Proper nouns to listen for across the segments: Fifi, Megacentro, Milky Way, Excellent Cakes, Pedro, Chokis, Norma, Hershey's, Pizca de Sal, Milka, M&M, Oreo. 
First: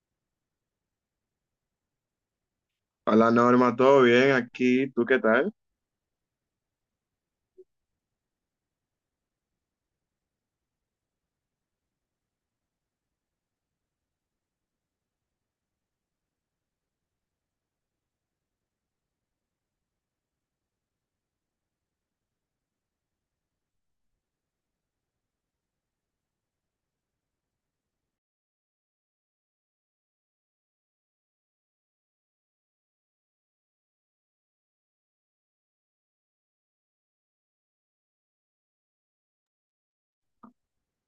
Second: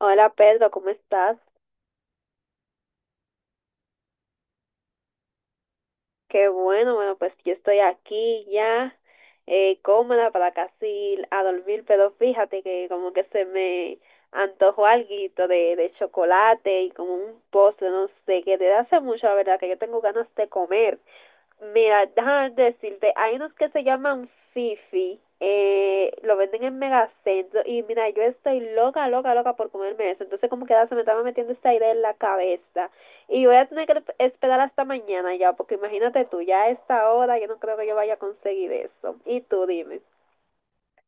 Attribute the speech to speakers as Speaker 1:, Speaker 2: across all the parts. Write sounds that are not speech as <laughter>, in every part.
Speaker 1: Hola Pedro, ¿cómo estás?
Speaker 2: Hola Norma, ¿todo bien aquí? ¿Tú qué tal?
Speaker 1: Qué bueno, bueno, pues yo estoy aquí ya, cómoda para casi a dormir, pero fíjate que como que se me antojó alguito de chocolate y como un postre, no sé, que desde hace mucho, la verdad, que yo tengo ganas de comer. Mira, déjame decirte, hay unos que se llaman Fifi, lo venden en Megacentro y mira, yo estoy loca, loca, loca por comerme eso. Entonces como que ya se me estaba metiendo esta idea en la cabeza y voy a tener que esperar hasta mañana ya, porque imagínate tú, ya a esta hora yo no creo que yo vaya a conseguir eso. Y tú dime.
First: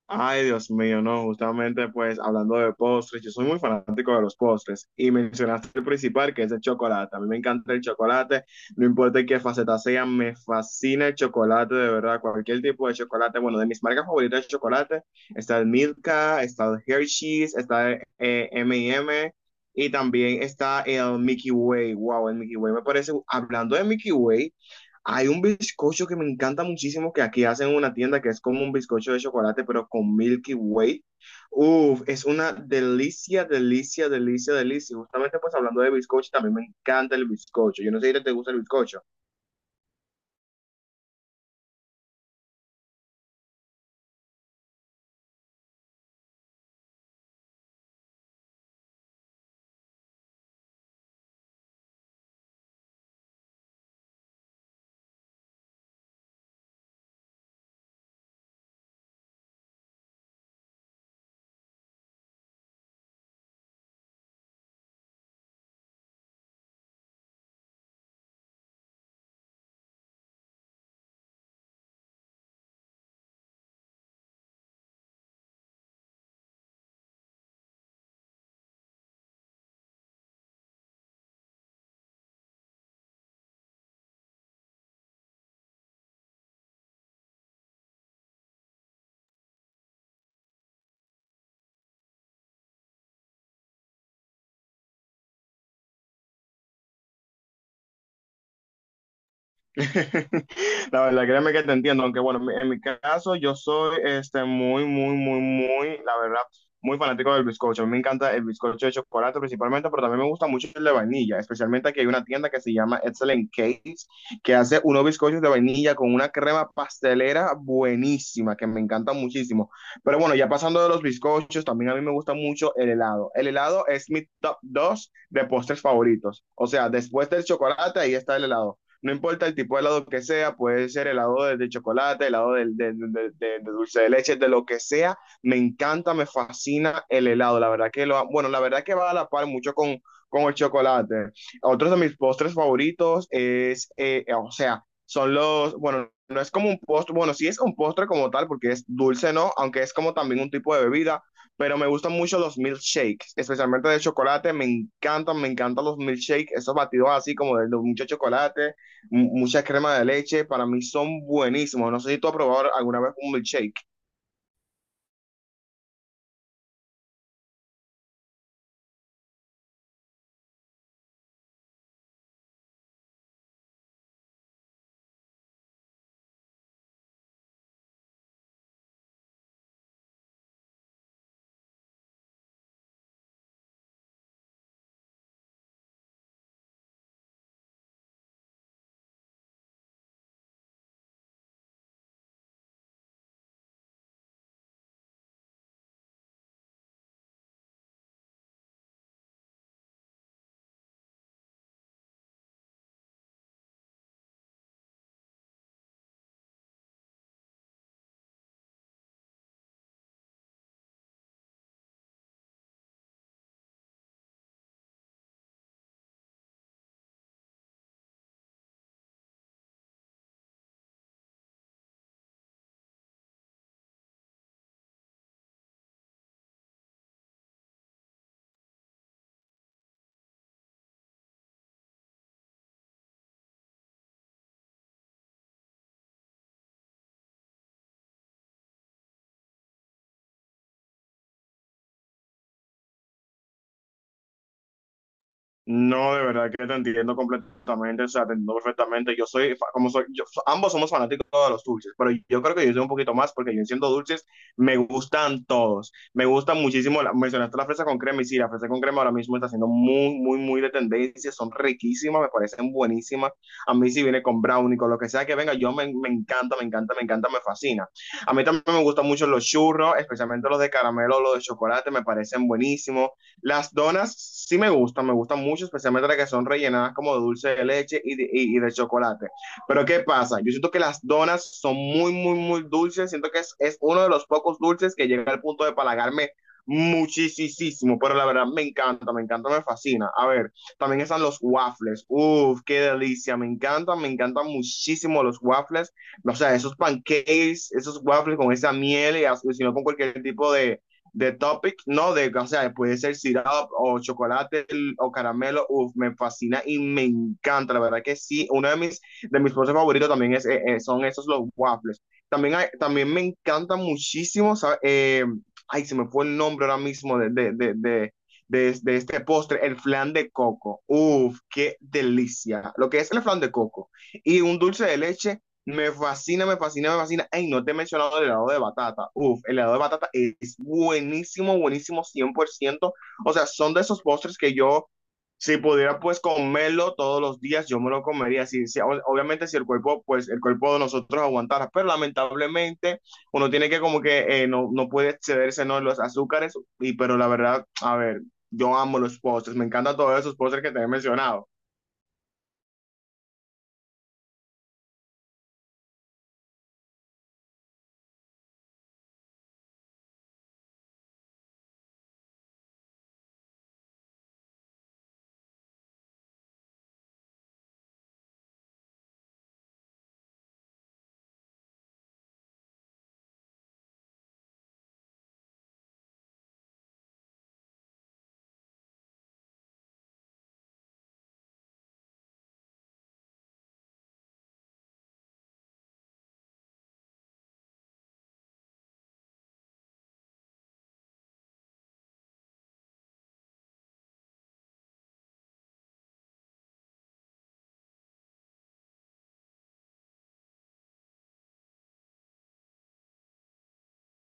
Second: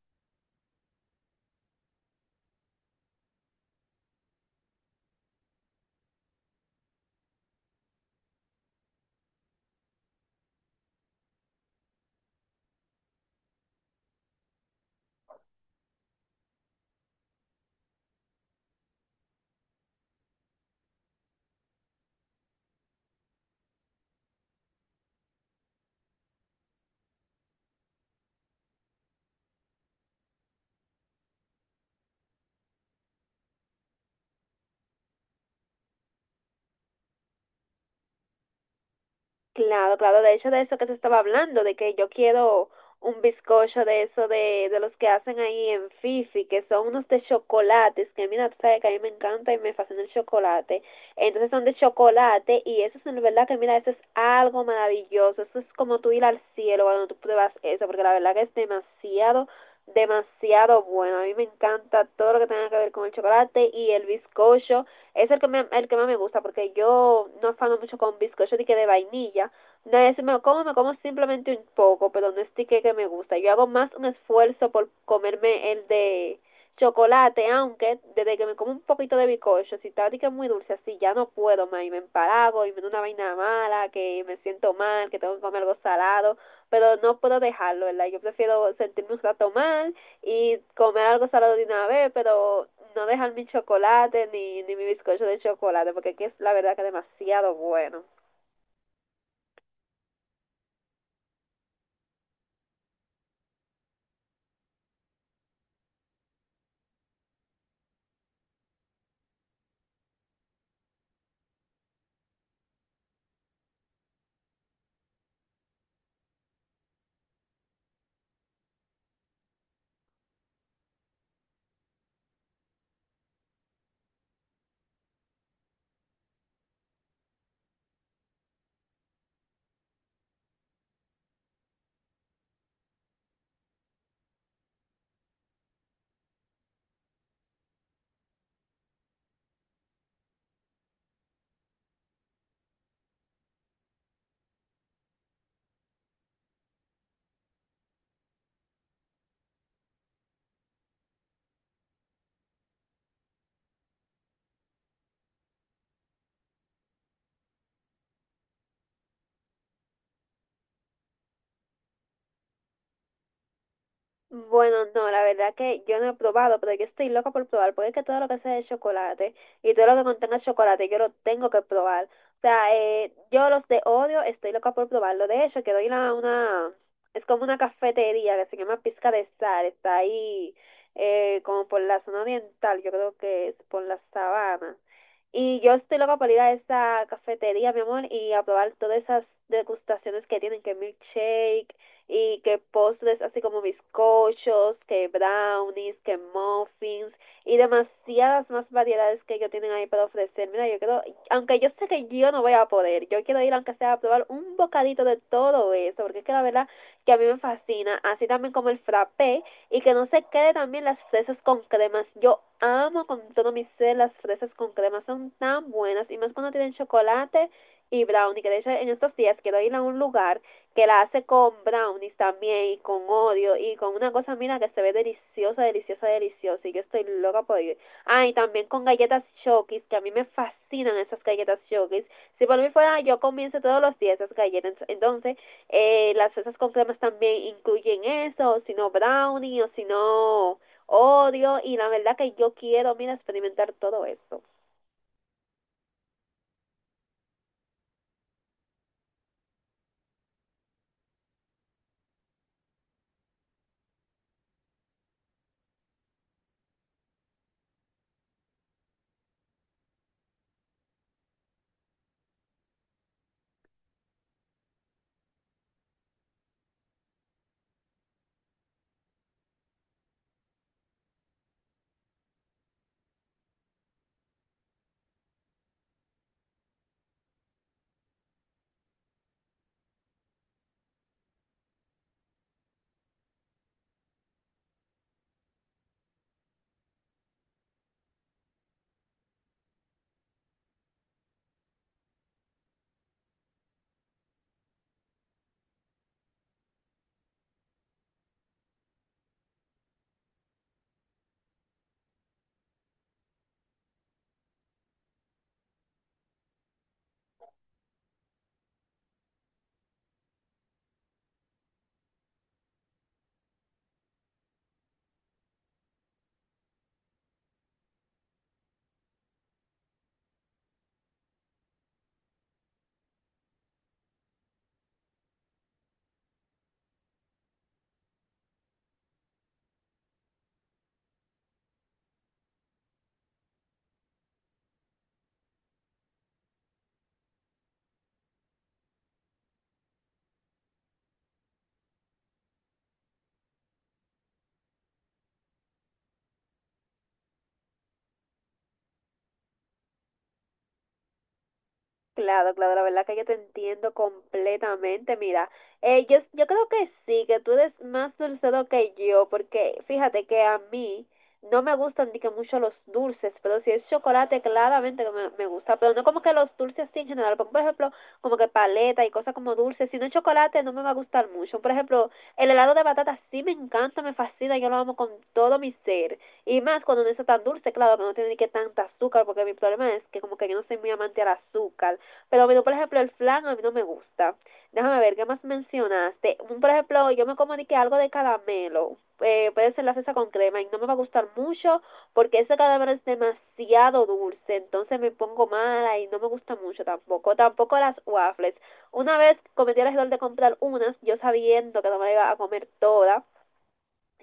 Speaker 2: Ay, Dios mío, no, justamente pues hablando de postres, yo soy muy fanático de los postres y mencionaste el principal que es el chocolate. A mí me encanta el chocolate, no importa en qué faceta sea, me fascina el chocolate, de verdad, cualquier tipo de chocolate. Bueno, de mis marcas favoritas de chocolate está el Milka, está el Hershey's, está el M&M y M y también está el Milky Way. Wow, el Milky Way me parece, hablando de Milky Way. Hay un bizcocho que me encanta muchísimo que aquí hacen en una tienda que es como un bizcocho de chocolate, pero con Milky Way. Uf, es una delicia, delicia, delicia, delicia. Justamente pues hablando de bizcocho, también me encanta el bizcocho. Yo no sé si te gusta el bizcocho.
Speaker 1: Claro, claro, de hecho de eso que te estaba hablando, de que yo quiero un bizcocho de eso de los que hacen ahí en Fifi, que son unos de chocolates, que mira, tú sabes que a mí me encanta y me fascina el chocolate. Entonces son de chocolate y eso es en verdad que mira, eso es algo maravilloso, eso es como tú ir al cielo cuando tú pruebas eso, porque la verdad que es demasiado, demasiado bueno. A mí me encanta todo lo que tenga que ver con el chocolate y el bizcocho es el que más me gusta porque yo no fano mucho con bizcocho de que de vainilla. No es, me lo como, me como simplemente un poco, pero no es que me gusta. Yo hago más un esfuerzo por comerme el de chocolate, aunque desde que me como un poquito de bizcocho, si está que es muy dulce así, ya no puedo más y me empalago y me da una vaina mala, que me siento mal, que tengo que comer algo salado, pero no puedo dejarlo, ¿verdad? Yo prefiero sentirme un rato mal y comer algo salado de una vez, pero no dejar mi chocolate ni mi bizcocho de chocolate, porque aquí es la verdad que es demasiado bueno.
Speaker 2: <laughs> La verdad, créeme que te entiendo, aunque bueno, en mi caso yo soy muy, muy, muy, muy, la verdad, muy fanático del bizcocho. A mí me encanta el bizcocho de chocolate principalmente, pero también me gusta mucho el de vainilla, especialmente aquí hay una tienda que se llama Excellent Cakes, que hace unos bizcochos de vainilla con una crema pastelera buenísima, que me encanta muchísimo. Pero bueno, ya pasando de los bizcochos, también a mí me gusta mucho el helado. El helado es mi top 2 de postres favoritos. O sea, después del chocolate, ahí está el helado. No importa el tipo de helado que sea, puede ser helado de chocolate, helado de dulce de leche, de lo que sea. Me encanta, me fascina el helado. La verdad que lo, bueno, la verdad que va a la par mucho con el chocolate. Otros de mis postres favoritos es, o sea, son los, bueno, no es como un postre, bueno, sí es un postre como tal, porque es dulce, ¿no? Aunque es como también un tipo de bebida pero me gustan mucho los milkshakes, especialmente de chocolate, me encantan los milkshakes, esos batidos así como de mucho chocolate, mucha crema de leche, para mí son buenísimos. No sé si tú has probado alguna vez un milkshake.
Speaker 1: Bueno, no, la verdad que yo no he probado, pero yo estoy loca por probar, porque es que todo lo que sea de chocolate y todo lo que contenga chocolate, yo lo tengo que probar. O sea, yo los de Oreo estoy loca por probarlo. De hecho, quiero ir a una, es como una cafetería que se llama Pizca de Sal, está ahí como por la zona oriental, yo creo que es por la sabana. Y yo estoy loca por ir a esa cafetería, mi amor, y a probar todas esas degustaciones que tienen, que milkshake y que postres así como bizcochos, que brownies, que muffins y demasiadas más variedades que ellos tienen ahí para ofrecer. Mira, yo creo, aunque yo sé que yo no voy a poder, yo quiero ir aunque sea a probar un bocadito de todo eso, porque es que la verdad que a mí me fascina, así también como el frappé y que no se quede también las fresas con cremas. Yo amo con todo mi ser las fresas con cremas son tan buenas y más cuando tienen chocolate y brownie, que de hecho en estos días quiero ir a un lugar que la hace con brownies también y con odio y con una cosa, mira, que se ve deliciosa, deliciosa, deliciosa y yo estoy loca por ello. Ah, y también con galletas Chokis, que a mí me fascinan esas galletas Chokis. Si por mí fuera, yo comienzo todos los días esas galletas. Entonces, las fresas con cremas también incluyen eso, o si no brownie, o si no odio y la verdad que yo quiero, mira, experimentar todo eso.
Speaker 2: No, de verdad que te entiendo completamente, o sea, te entiendo perfectamente. Yo soy, como soy, ambos somos fanáticos de los dulces, pero yo creo que yo soy un poquito más porque yo siendo dulces me gustan todos. Me gustan muchísimo, la, mencionaste la fresa con crema y sí, la fresa con crema ahora mismo está siendo muy, muy, muy de tendencia, son riquísimas, me parecen buenísimas. A mí si viene con brownie, con lo que sea que venga, yo me encanta, me encanta, me encanta, me fascina. A mí también me gustan mucho los churros, especialmente los de caramelo, los de chocolate, me parecen buenísimos. Las donas sí me gustan mucho, especialmente las que son rellenadas como de dulce de leche y de chocolate. Pero ¿qué pasa? Yo siento que las donas son muy, muy, muy dulces. Siento que es uno de los pocos dulces que llega al punto de palagarme muchísimo, pero la verdad me encanta, me encanta, me fascina. A ver, también están los waffles. Uf, qué delicia, me encantan muchísimo los waffles. O sea, esos pancakes, esos waffles con esa miel y sino con cualquier tipo de topic, no de, o sea, puede ser syrup o chocolate o caramelo, uff, me fascina y me encanta, la verdad que sí, uno de mis postres favoritos también es, son esos los waffles. También, hay, también me encanta muchísimo, ay, se me fue el nombre ahora mismo de este postre, el flan de coco. Uff qué delicia. Lo que es el flan de coco. Y un dulce de leche me fascina, me fascina, me fascina. Ay, no te he mencionado el helado de batata. Uf, el helado de batata es buenísimo, buenísimo, 100%. O sea, son de esos postres que yo, si pudiera pues comerlo todos los días, yo me lo comería. Obviamente si el cuerpo, pues el cuerpo de nosotros aguantara, pero lamentablemente uno tiene que como que no, no puede excederse, ¿no? en los azúcares, y, pero la verdad, a ver, yo amo los postres, me encantan todos esos postres que te he mencionado.
Speaker 1: Claro, claro, la verdad que yo te entiendo completamente. Mira, yo creo que sí, que tú eres más dulcero que yo, porque fíjate que a mí no me gustan ni que mucho los dulces, pero si es chocolate, claramente que me gusta, pero no como que los dulces sí en general, por ejemplo, como que paleta y cosas como dulces, si no es chocolate no me va a gustar mucho, por ejemplo, el helado de batata sí me encanta, me fascina, yo lo amo con todo mi ser, y más cuando no es tan dulce, claro, que no tiene ni que tanta azúcar, porque mi problema es que como que yo no soy muy amante al azúcar, pero bueno, por ejemplo, el flan a mí no me gusta. Déjame ver, ¿qué más mencionaste? Un, por ejemplo, yo me comuniqué algo de caramelo. Puede ser la cesa con crema y no me va a gustar mucho porque ese caramelo es demasiado dulce. Entonces me pongo mala y no me gusta mucho tampoco. Tampoco las waffles. Una vez cometí el error de comprar unas, yo sabiendo que no me iba a comer toda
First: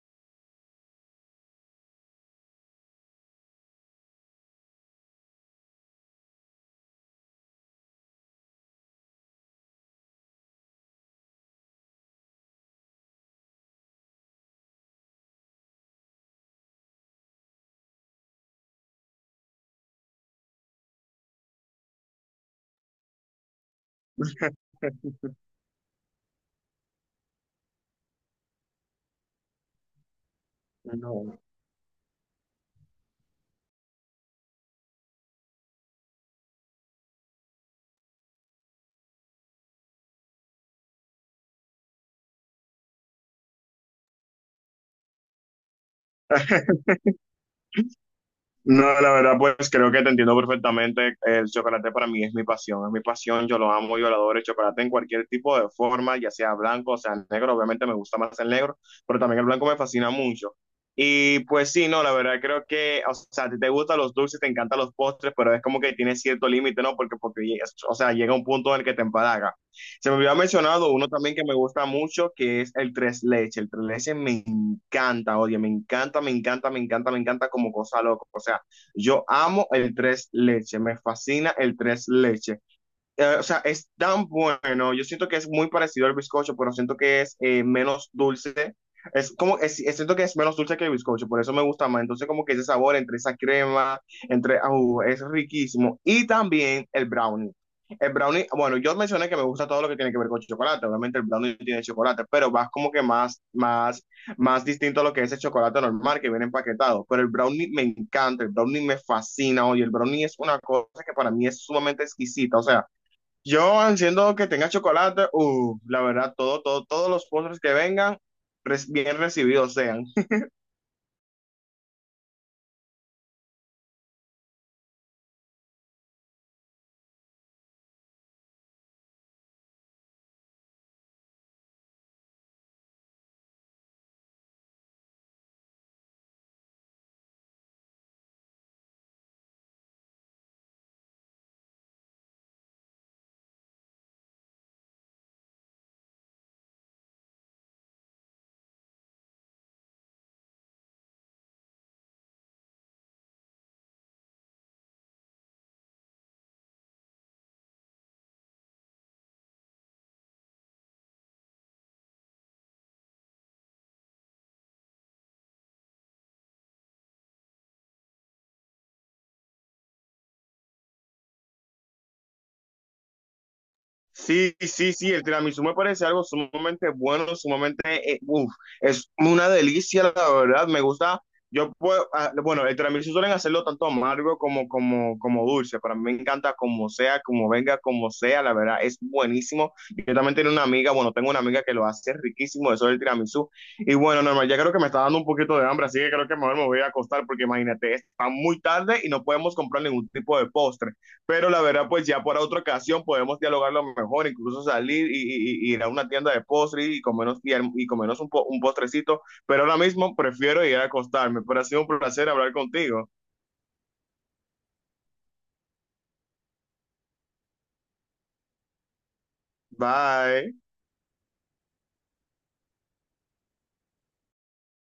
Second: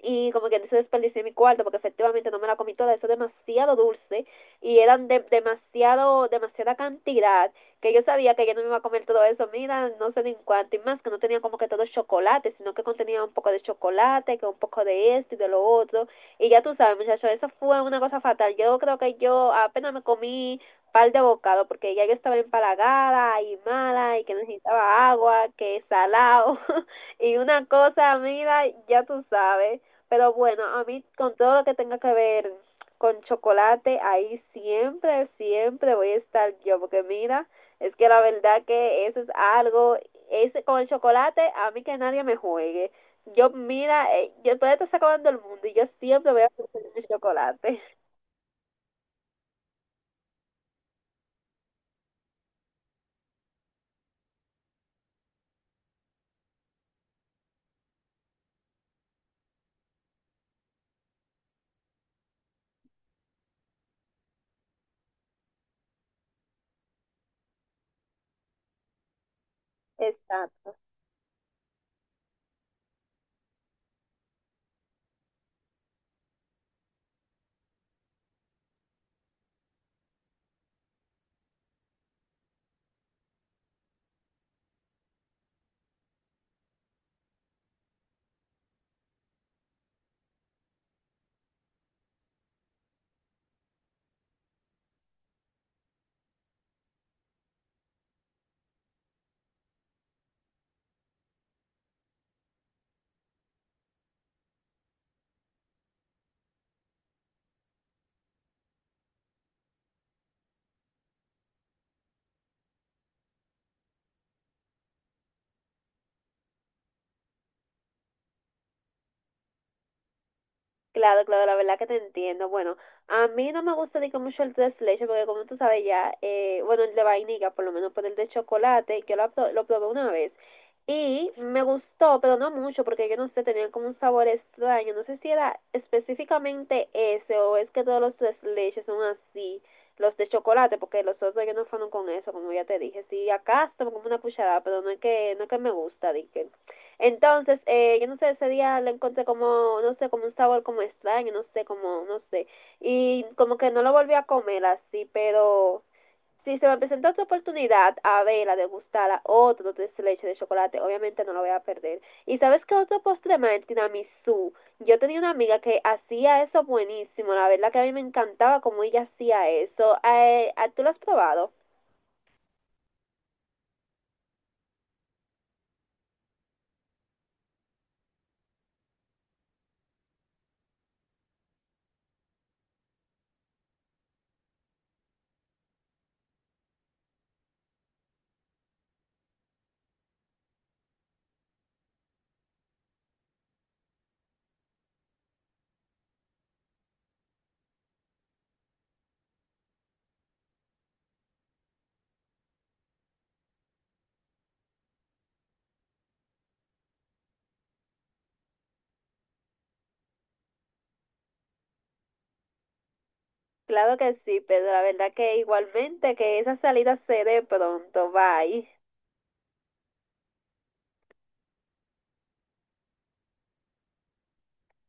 Speaker 1: y como que dice desperdicié mi cuarto porque efectivamente no me la comí toda, eso es demasiado dulce y eran demasiado, demasiada cantidad que yo sabía que yo no me iba a comer todo eso, mira, no sé ni en cuánto y más que no tenía como que todo chocolate, sino que contenía un poco de chocolate, que un poco de esto y de lo otro y ya tú sabes muchachos, eso fue una cosa fatal, yo creo que yo apenas me comí par de bocado porque ya yo estaba empalagada y mala y que
Speaker 2: <laughs>
Speaker 1: necesitaba agua, que salado <laughs> y una cosa, mira, ya tú sabes. Pero bueno, a mí con
Speaker 2: No.
Speaker 1: todo lo que tenga que ver con chocolate, ahí siempre, siempre voy a estar yo, porque mira, es que la verdad que eso es algo, ese con el chocolate, a mí que nadie me juegue. Yo, mira, yo todavía estoy acabando el mundo y yo siempre voy a comer chocolate.
Speaker 2: No, la verdad, pues creo que te entiendo perfectamente. El chocolate para mí es mi pasión, es mi pasión. Yo lo amo, yo lo adoro. El chocolate en cualquier tipo de forma, ya sea blanco, o sea negro. Obviamente me gusta más el negro, pero también el blanco me fascina mucho. Y pues sí, no, la verdad creo que, o sea, a ti te gustan los dulces, te encantan los postres, pero es como que tienes cierto límite, ¿no? Porque, o sea, llega un punto en el que te empalaga.
Speaker 1: <laughs>
Speaker 2: Se me había
Speaker 1: Exacto.
Speaker 2: mencionado uno también que me gusta mucho, que es el tres leche. El tres leche me encanta, oye, me encanta, me encanta, me encanta, me encanta como cosa loca. O sea, yo amo el tres leche, me fascina el tres leche o sea, es tan bueno. Yo siento que es muy parecido al bizcocho, pero siento que es menos dulce. Es como, siento que es menos dulce que el bizcocho, por eso me gusta más. Entonces, como que ese sabor entre esa crema, entre, au, es riquísimo. Y también el brownie. El brownie, bueno, yo mencioné que me gusta todo lo que tiene que ver con chocolate. Obviamente el brownie tiene chocolate, pero vas como que más, más, más distinto a lo que es el chocolate normal que viene empaquetado. Pero el brownie me encanta, el brownie me fascina, oye, el brownie es una cosa que para mí es sumamente exquisita. O sea, yo, siendo que tenga chocolate, la verdad, todo, todo, todos los postres que vengan, bien recibidos sean.
Speaker 1: Claro, claro, la verdad que te entiendo. Bueno, a mí no me gusta digo, mucho el tres leches porque como tú sabes ya, bueno, el de vainilla por lo menos, pero el de chocolate, lo probé una vez y me gustó, pero no mucho porque yo no sé, tenía como un sabor extraño. No sé si era específicamente ese o es que todos los tres leches son así, los de chocolate, porque los otros yo no fueron con eso, como ya te dije. Sí, acá tomo como una cucharada, pero no es que me gusta, dije. Entonces, yo no sé, ese día le encontré como, no sé, como un sabor como extraño, no sé, como, no sé. Y como que no lo volví a comer así, pero si se me presenta otra oportunidad a verla, degustarla, otro tres leche de chocolate, obviamente no lo voy a perder. Y sabes qué otro postre más, el tiramisú. Yo tenía una amiga que hacía eso buenísimo, la verdad que a mí me encantaba como ella hacía eso. ¿Tú lo has probado?
Speaker 2: Sí, sí, sí, el tiramisú me parece algo sumamente bueno, sumamente, uf, es una delicia, la verdad, me gusta, yo puedo, ah, bueno, el tiramisú suelen hacerlo tanto amargo como, como, dulce, para mí me encanta como sea, como venga, como sea, la verdad, es buenísimo, yo también tengo una amiga, bueno, tengo una amiga que lo hace riquísimo, eso del tiramisú, y bueno, normal, ya creo que me está dando un poquito de hambre, así que creo que mejor me voy a acostar, porque imagínate, está muy tarde y no podemos comprar ningún tipo de postre, pero la verdad, pues ya para otra ocasión podemos dialogarlo mejor, incluso salir y, y ir a una tienda de postres y comernos, y comernos un postrecito. Pero ahora mismo prefiero ir a acostarme. Pero ha sido un placer hablar contigo.
Speaker 1: Claro que sí, pero la verdad que igualmente que esa salida se dé pronto, bye.
Speaker 2: Bye.